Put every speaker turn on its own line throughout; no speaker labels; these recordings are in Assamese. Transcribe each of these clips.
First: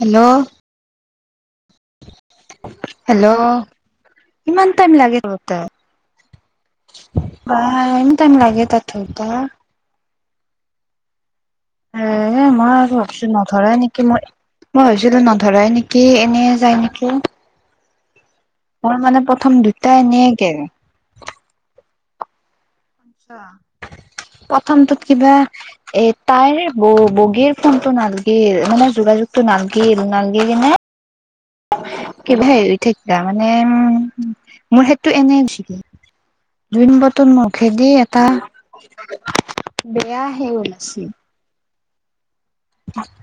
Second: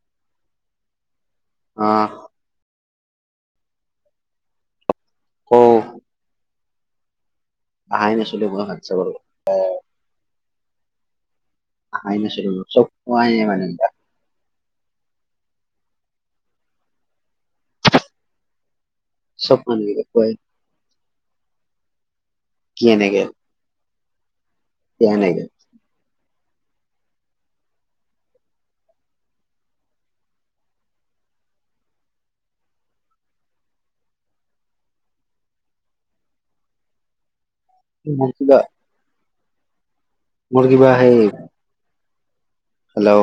হেল্লৌ'
অঁ'
হেল্লৌ' ইমান টাইম লাগে টোলোটে।
কওঁ
বা
আহাই
ইমান টাইম
নাছিলো মই
লাগে তাৰ
হোৱাটছএপত
ধৰবা। এ
আহাই
হে
নাছিলো
মই
চব
আৰু ভাবচো
পোৱাই নাই মানে
নধৰাই নেকি ময়- মই ভাবিছিলো নধৰাই নেকি, এনে যায় নেকি। মোৰ মানে
চব
প্ৰথম দুটাই
মানুহ কয়
এনেই গেল।
কি এনেগেল?
প্ৰথমটোত কিবা- এ তাইৰ বগীৰ ফোনটো নালগিল, মানে যোগাযোগটো নালগিল নালগি কিনে- কিবাহে এৰি থাকিলে মানে উম মোৰ সেটো এনে গুচিগেল। দুই নাম্বাৰটো ত মুখেদি এটা
মোৰ কিবা
বেয়া সেই
মোৰ কিবা
ওলাইছিল।
হেল্লৌ'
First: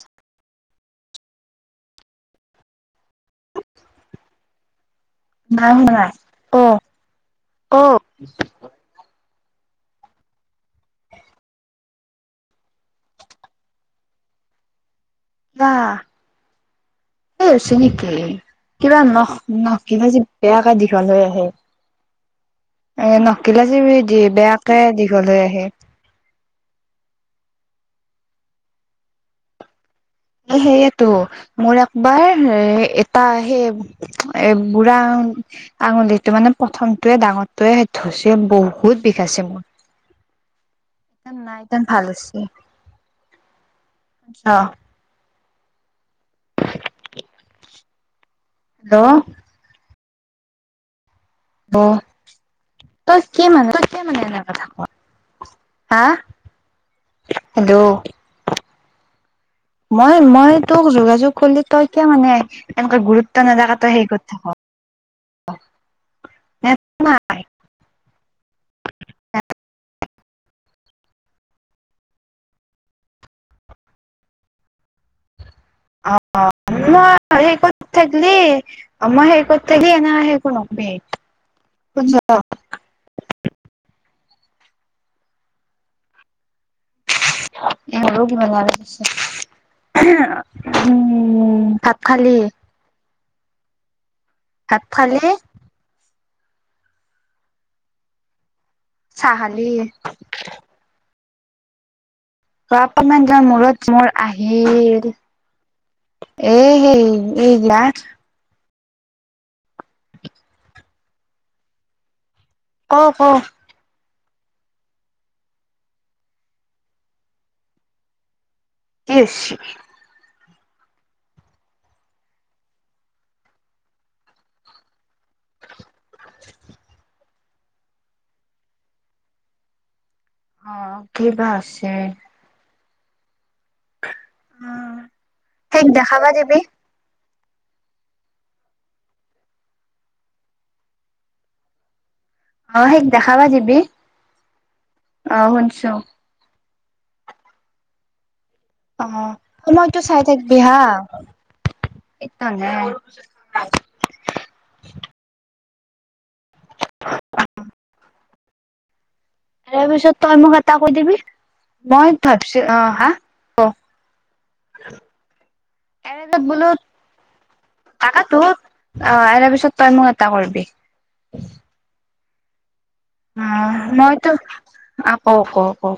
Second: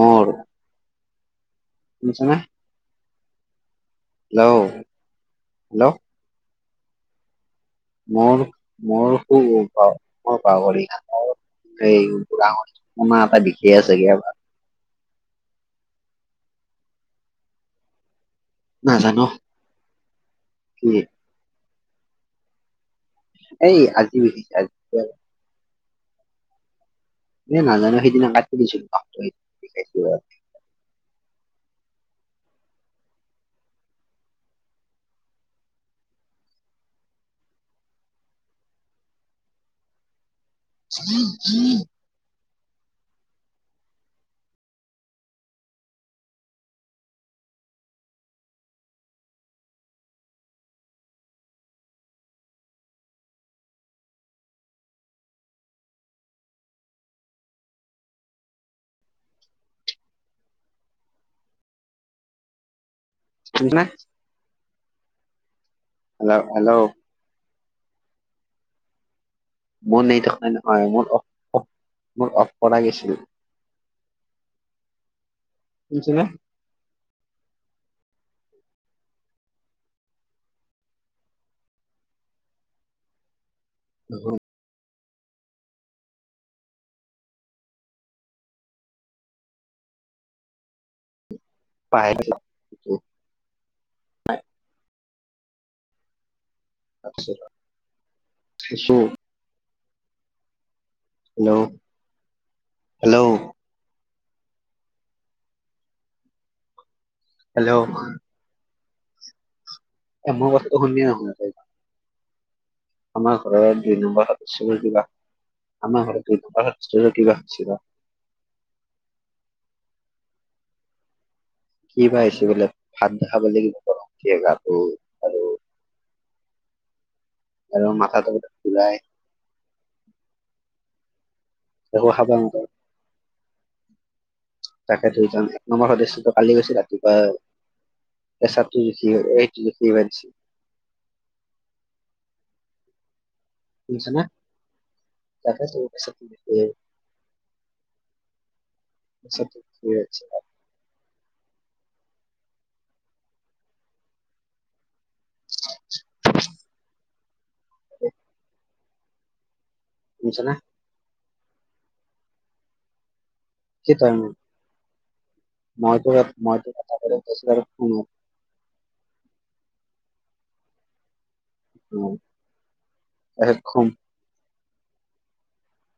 মোৰ- শুনিছনে? হেল্লৌ'
নাশুনা ক।
[unintelligible] এই বুঢ়া আঙুলি কোনা এটা বিষে আছেগে অলপ।
বা ত হৈছে নেকি। কিবা
নাজানো
নখ নখ কিবা যে বেয়াকে
কি
দীঘল হৈ আহে। এঁ নখগিলা
এই
যে
আজি
দি বেয়াকে
বিষাইছে আজি
দীঘল হৈ আহে।
নে নাজানো সেইদিনা কাটি দিছিলো।
এ সেইয়েটো। মোৰ একবাৰ এ হে এটা সেই এ বুঢ়া- আঙুলিটো মানে প্ৰথমটোৱে ডাঙৰটোৱে হৈছে বহুত বিষাইছে মোৰ। নাই তাত ভাল হৈছে। জ- হেল্লৌ' অ' তই কি মানে তই কি মানে এনে কথা কৱ? হাঁ হেল্লৌ' মই মই তোক যোগাযোগ কৰিলে তই কিয় মানে এনেকে গুৰুত্ব নেদাকে
শুনিছানে
তই সেই হেৰি কৈ থাক?
হেল্লৌ
মই
হেল্লৌ' মোৰ নাই থকা নহয়, মোৰ অফ অফ মৰ অফ কৰা গেছিল। শুনিছেনে?
অঁ অঁ। আমাৰ হেৰিকত থাকলে আমাৰ হেৰিকত থাকি এনে একো নকবি। [unintelligible]
হেলৌ'
এই হলো কিমান ভাল লাগিছে। উম' ভাত খালি? ভাত খালি?
[unintelligible]
চাহ খালি? [inaudible]
হেল্ল'! [unintelligible]
তৰা অকমান যে মূৰত মোৰ আহিল এ হেৰি [inaudible] এই
হেল্ল'
গিলাছ [unintelligible]
এবোৰ বস্তু ধুনীয়া হৈ থাকে [inaudible]
ক ক
আমাৰ ঘৰত দুই নম্বৰ সদস্য বুলি কিবা, আমাৰ ঘৰত দুই নম্বৰ সদস্যৰ কিবা বা [inaudible]
কি হৈছিল [inaudible]
কি বা হৈছে বোলে ভাত নখাব লাগিব গৰম উঠে গাটো [inaudible]
[inaudible]
আৰু মাথাটো ঘূৰায়। [unintelligible]
অঁ! কিবা হৈছে [inaudible]
একো খাব নকয় [unintelligible]
অ
তাকেতো ইজন এক
সেইক
নম্বৰ
দেখাবা
সদস্যটো কালি
দিবি
গৈছিলে। [inaudible] কিবা পেচাৰটো [inaudible] এই দেখি [unintelligible]
অ হেৰিক দেখাব দি [unintelligible]
অ শুনিছ না? তাতে
শুনছো
পেচাবতো দেখোৱা [inaudible]
অ‍ঁ!
জুখি
সময়তো চাই
আহিছে
থাকিবি হা [inaudible]
[inaudible]
[unintelligible] তাৰ পিছত তই
শুনিছানে?
মোক এটা কৈ দিবি মই ভাবিছোঁ অঁ! হা! [inaudible]
কি টাইম মইটো এ মইটো কথা এটা কৈছিলো [unintelligible]
এ তোৰ [inaudible] অঁ! এনে পিছত তই মোক এটা কৰিবি [inaudible]
উম! [inaudible]
অঁ! মইতো অ‍ঁ! কও-কও-কও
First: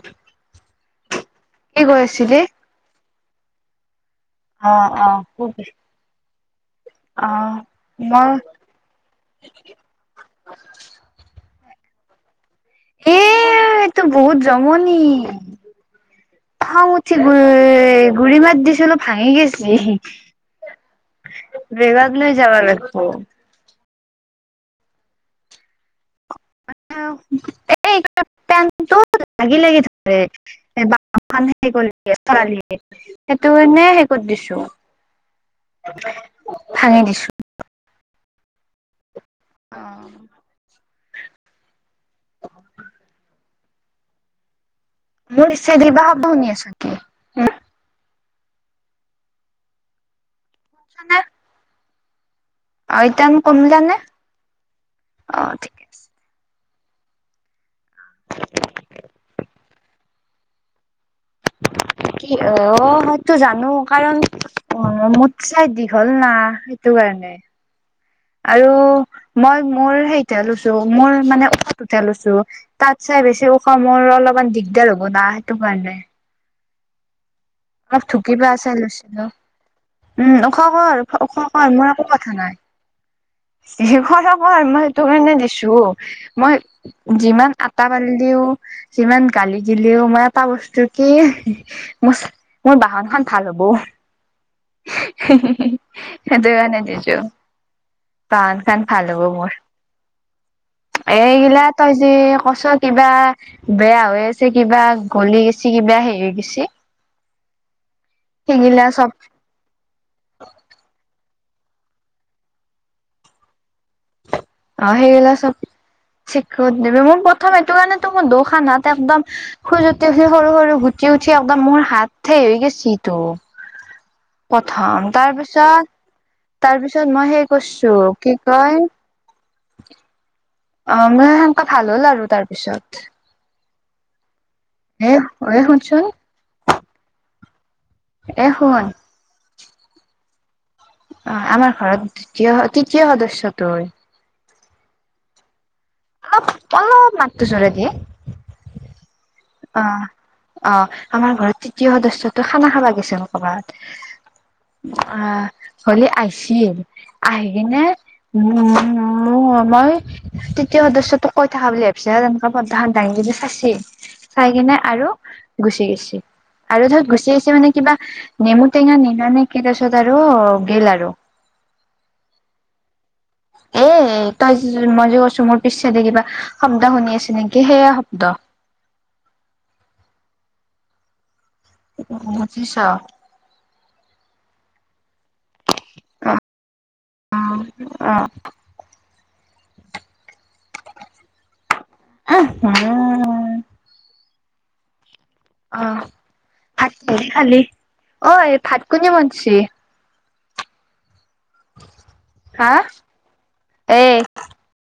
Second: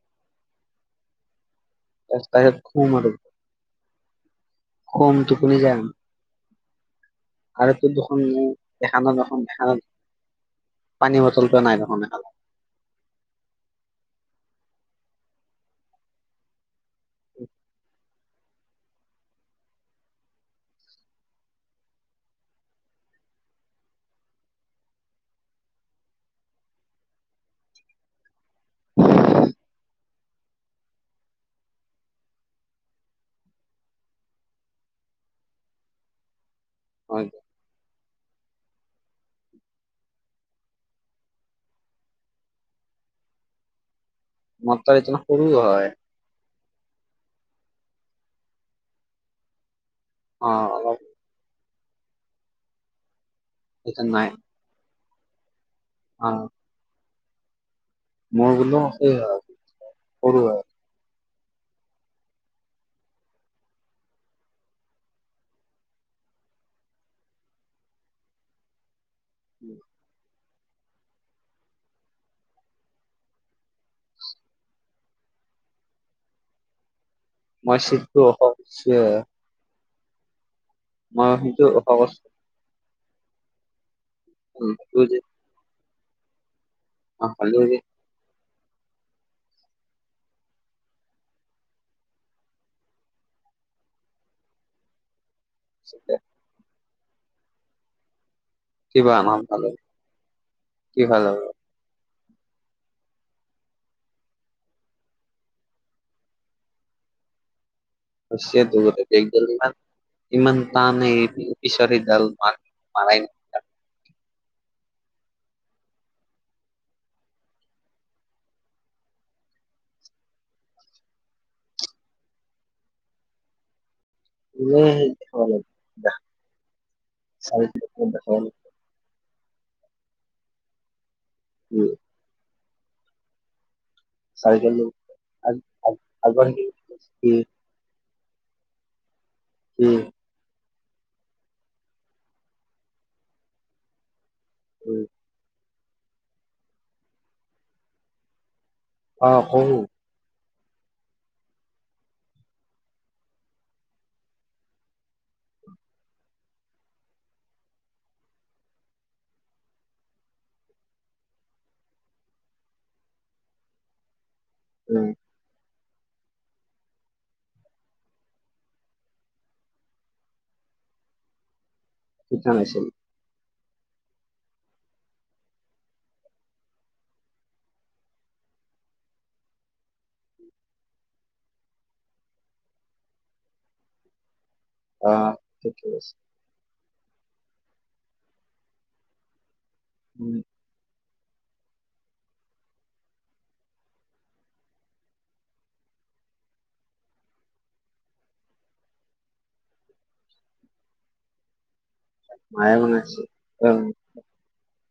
[inaudible]
[inaudible] তাহাত খুব মাৰ [unintelligible]
অঁ-অঁ! খুব
টোপনি
[inaudible]
যাম আৰু তোক দেখোন
মই
এখানত নহয় এখানত পানী বটল এটা নাই দেখুন এখানত। [inaudible]
এ এইটো বহুত জমনি। [unintelligible] খং উঠি গ [unintelligible] গুৰি মাত দিছিল ভাঙি গৈছিলি [inaudible] বিভাগ লৈ যাব লাগিব [inaudible] এই [inaudible] লাগি-লাগি ধৰে। [inaudible] অশান্তি কৰি [unintelligible] সেইটো কাৰণে হেৰি কৰি দিছোঁ। ভাঙি
হয়
দিছোঁ। [inaudible] অঁ! [unintelligible]
মত [inaudible] ন [unintelligible]
মৰিছে দিবা হব নি আচক [inaudible]
অঁ! অলপ [unintelligible]
আৰু এতিয়া মোৰ কমিলানে
এইটো
[inaudible] অ! আছে
অঁ! [unintelligible] মই বোলো সেই এ সৰু হয়। [inaudible]
[inaudible] কি অ সেইটো জানো কাৰণ অ মোতচে দীঘল না সেইটো কাৰণে। [inaudible] আৰু মই মোৰ হেৰিতে লৈছো মোৰ মানে [inaudible] লৈছো। তাত চাই বেছি ওখ মোৰ অলপমান দিগদাৰ হ'ব না সেইটো কাৰণে।
মই
অলপ
চিটটো
ঢুকি
ওখ
পা চাই
কৰিছোৱে হয়
লৈছিলো উম ওখ কৰ
মই
ওখ
সেইটো
কৰ
ওখ
মোৰ একো
কৰিছো
কথা নাই। যি কৰ' কৰ মই
হ'লেও
তোৰ
যে
সেইকাৰণে দিছো, মই যিমান
হ'লেও যে
আটা ল দিও সিমান গালি দিলেও মই এটা বস্তু কি মোৰ মোৰ বাহনখন ভাল হব।
[unintelligible]
সেইটো কাৰণে দিছো। বাহনখন ভাল
কিবা
হ'ব
নাম
মোৰ
পালো কি ভাল হ'ব
এইগিলা তই যে সঁচা কিবা বেয়া হৈ আছে কিবা গলি গৈছি কিবা হেৰি গেছি
[unintelligible]
সেইগিলা চব
ইমানমান তানে কিশৰ দাল মাৰ
অ সেইবিলা চব চেক কৰি দিবি, মোৰ প্ৰথম এইটো কাৰণটো মোৰ দুইখন হাত একদম খোজোতি উঠি সৰু সৰু গুটি উঠি একদম মোৰ হাত থে হৈ গৈছেটো
ইনেই
প্ৰথম
দেখুৱালে
তাৰপিছত তাৰপিছত মই সেই কৰিছো কি
দেখুৱালে
কয় অ মই সেনেকা
কি
ভাল হ'ল আৰু তাৰপিছত
চাইকেল লৈ
এ
আ
এ
আ
শুনচোন
আগৰ সেই
এক সময়ত
উম
অ আমাৰ ঘৰত তিতীয় তৃতীয় সদস্যটো হয়।
উম
অলপ অলপ মাতটো জোৰকে
অ সৌ
অ অ আমাৰ ঘৰত তৃতীয় সদস্যতো খানা খাবা গৈছিল ক'বাত। অ ঘৰলে আহিছিল, আহ কিনে উম উ মোৰ মই তৃতীয় সদস্যতোক কৈ থাকা বুলি ভাবিছে তেনেকে পয়দাখন দাঙি কিনি চাইছি চাই কিনে আৰু গুচি গেছি। আৰু ধৰ গুচি আহিছে মানে কিবা নেমু টেঙা নিলা নে কি তাৰপিছত আৰু গল আৰু।
কি কাম আছিল
এ তই মই যে কৈছো মোৰ পিছেদি কিবা শব্দ শুনি আছে নেকি সেয়া শব্দ। বুজিছ?
অ ঠিকে আছে।
অঁ অ।
[inaudible]
উমহো। অ ভাত কিহে খালি? ঐ ভাত কোনে বনছি? হা
মায়ে বনাইছে, উম।
এই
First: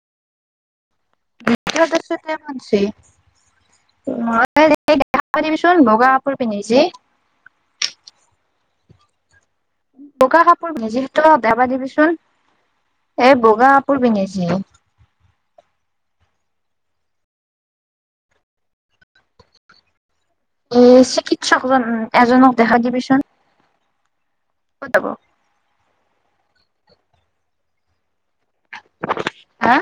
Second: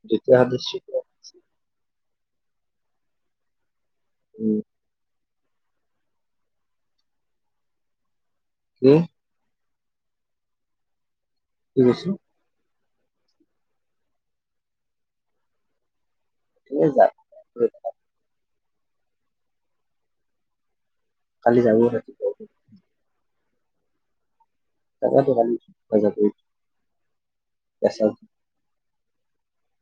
[unintelligible]
[unintelligible] [unintelligible] চোন বগা
উম
কাপোৰ পিন্ধি যে
কি?
বগা কাপোৰ পিন্ধিছি [unintelligible]
কি কৈছো
দিবিচোন এ বগা কাপোৰ পিন্ধিছি।
[unintelligible]
এ
কালি যাব
চিকিৎসকজন
ৰাতিপুৱা
এজনক দেখাই দিবিচোন। ক'ত যাব
[unintelligible]
হা?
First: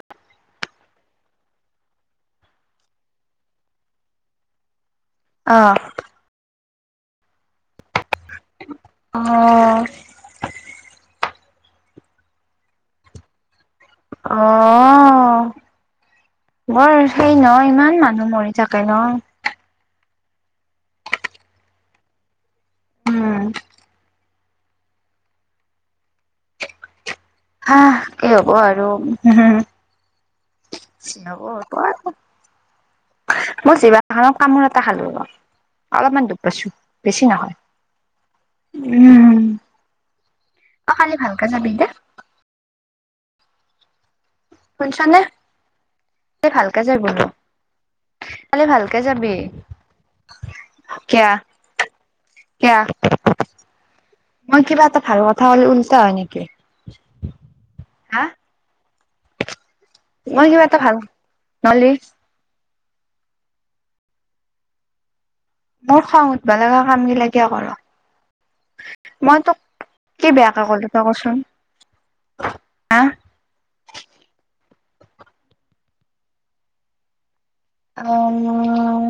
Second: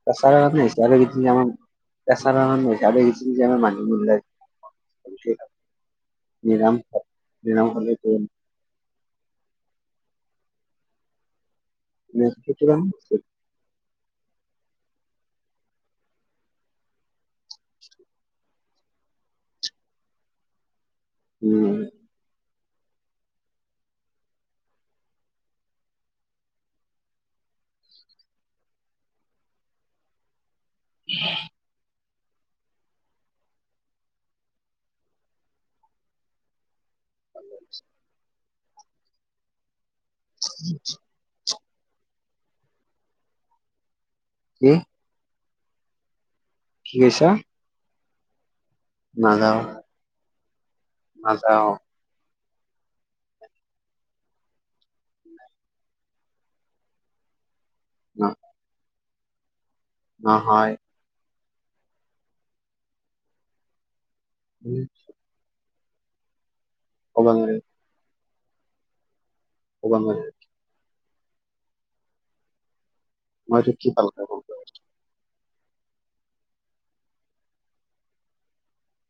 [unintelligible] [unintelligible]
অহ!
নিৰম হ নিৰম হ'লে কৰিম।
অঁ অঁ!
নাইনটি কিমান চিক
অঁ অঁ অঁ! বৰ সেই ন ইমান মানুহ মৰি থাকে ন।
উমঁ!
উমঁ! হা কি হ'ব আৰু হো হো চিনচাব পৰাকত মই জিভাখনত কামোৰ এটা খালো অলপমান দুখ পাইছো বেছি নহয়। উমঁ অ কালি ভালকে যাবি দে।
কি
শুনিছানে ভালকে
কি
যাবি বোলো
কৈছা?
কালি ভাল। কে যাবি।
নাযাওঁ,
কেয়া
নাযাওঁ,
কেয়াৰ। মই কিবা এটা ভাল কথা ক'লে উল্টা হয় নেকি? হা
উমঁ!
মই কিবা
নহয়
এটা ভাল নহ'লে।
উমঁ হো
মোৰ খং উঠবা লগা
ক'ব
কামবিলাক কিয়া
নোৱাৰি,
কৰ মই তোক। কি
[unintelligible]
বেয়াকে ক'লো তই কচোন হা।
মইটোক কি ভালকে কলো।
অঁ মই।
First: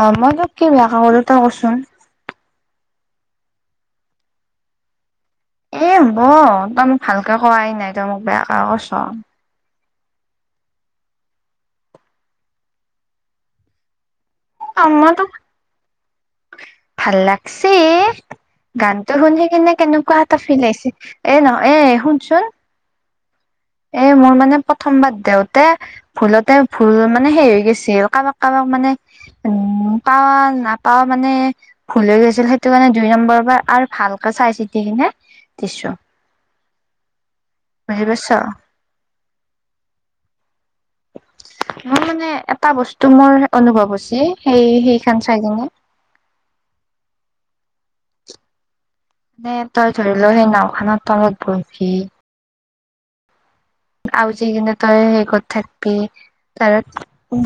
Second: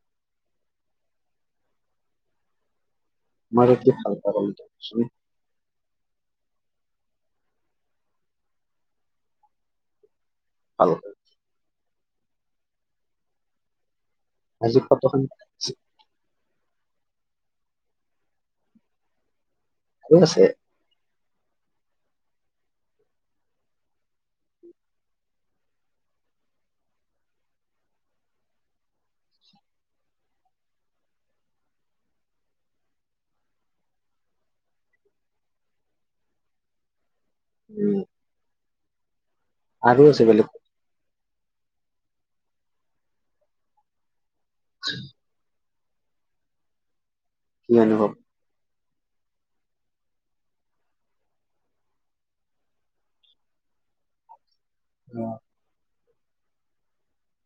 অঁ মই তোক কি বেয়াকে কলো তই কচোন।
মই তোক কি ভালকে কলো তয় কচোন।
এই হ'ব তই মোক ভালকে কোৱাই নাই তই মোক বেয়াকে কৈছ।
ভালকে আজি
আমা
ফটোখন
তোক ভাল লাগছি গানটো শুনি কিনে
আৰু
কেনেকুৱা এটা
আছে,
ফিল আইছে। এ নহয় এ শুনচোন। এই মোৰ মানে প্ৰথম বাৰ দেউতে ভুলতে ভুল মানে সেই হৈ গৈছিল কাৰোবাক কাৰোবাক মানে। উমঁ পাৱা নাপাওঁ মানে। ভুল হৈ গৈছিল সেইটো কাৰণে দুই নম্বৰ বাৰ আৰু ভালকে চাই চিতি কিনে দিছোঁ।
উম,
বুজি পাইছ।
আৰু আছে বেলেগ।
মোৰ মানে এটা বস্তু মোৰ অনুভৱ হৈছি সেই সেই খান চাই কিনে।
কি অনুভৱ।
নে তই ধৰি লও সেই নাওখনত তলত বহিবি। আও যি কিন্ত তই হেই কথাত কে কাৰণ ফোন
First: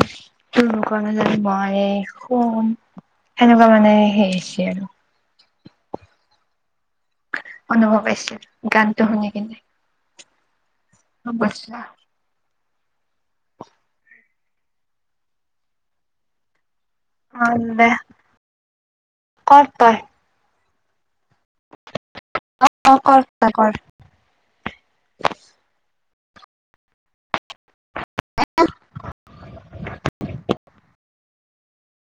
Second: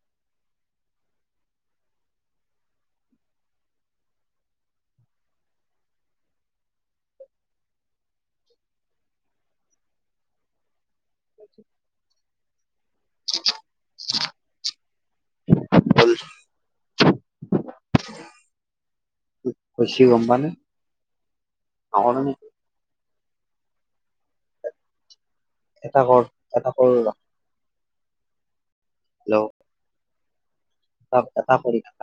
নোখোৱা কাৰণে মই শুম। সেনেকুৱা মানে সেই হৈছে আৰু। অনুভৱ পাইছো গানতটো শুনি কিনে। [unintelligible]
[unintelligible]
অ দে কৰ তই
[unintelligible] [unintelligible]
অঁ', -কৰ, চেষ্টা কৰ।
এটা কৰল, এটা কৰল
[unintelligible]
হেল্ল'।
[inaudible]
[unintelligible]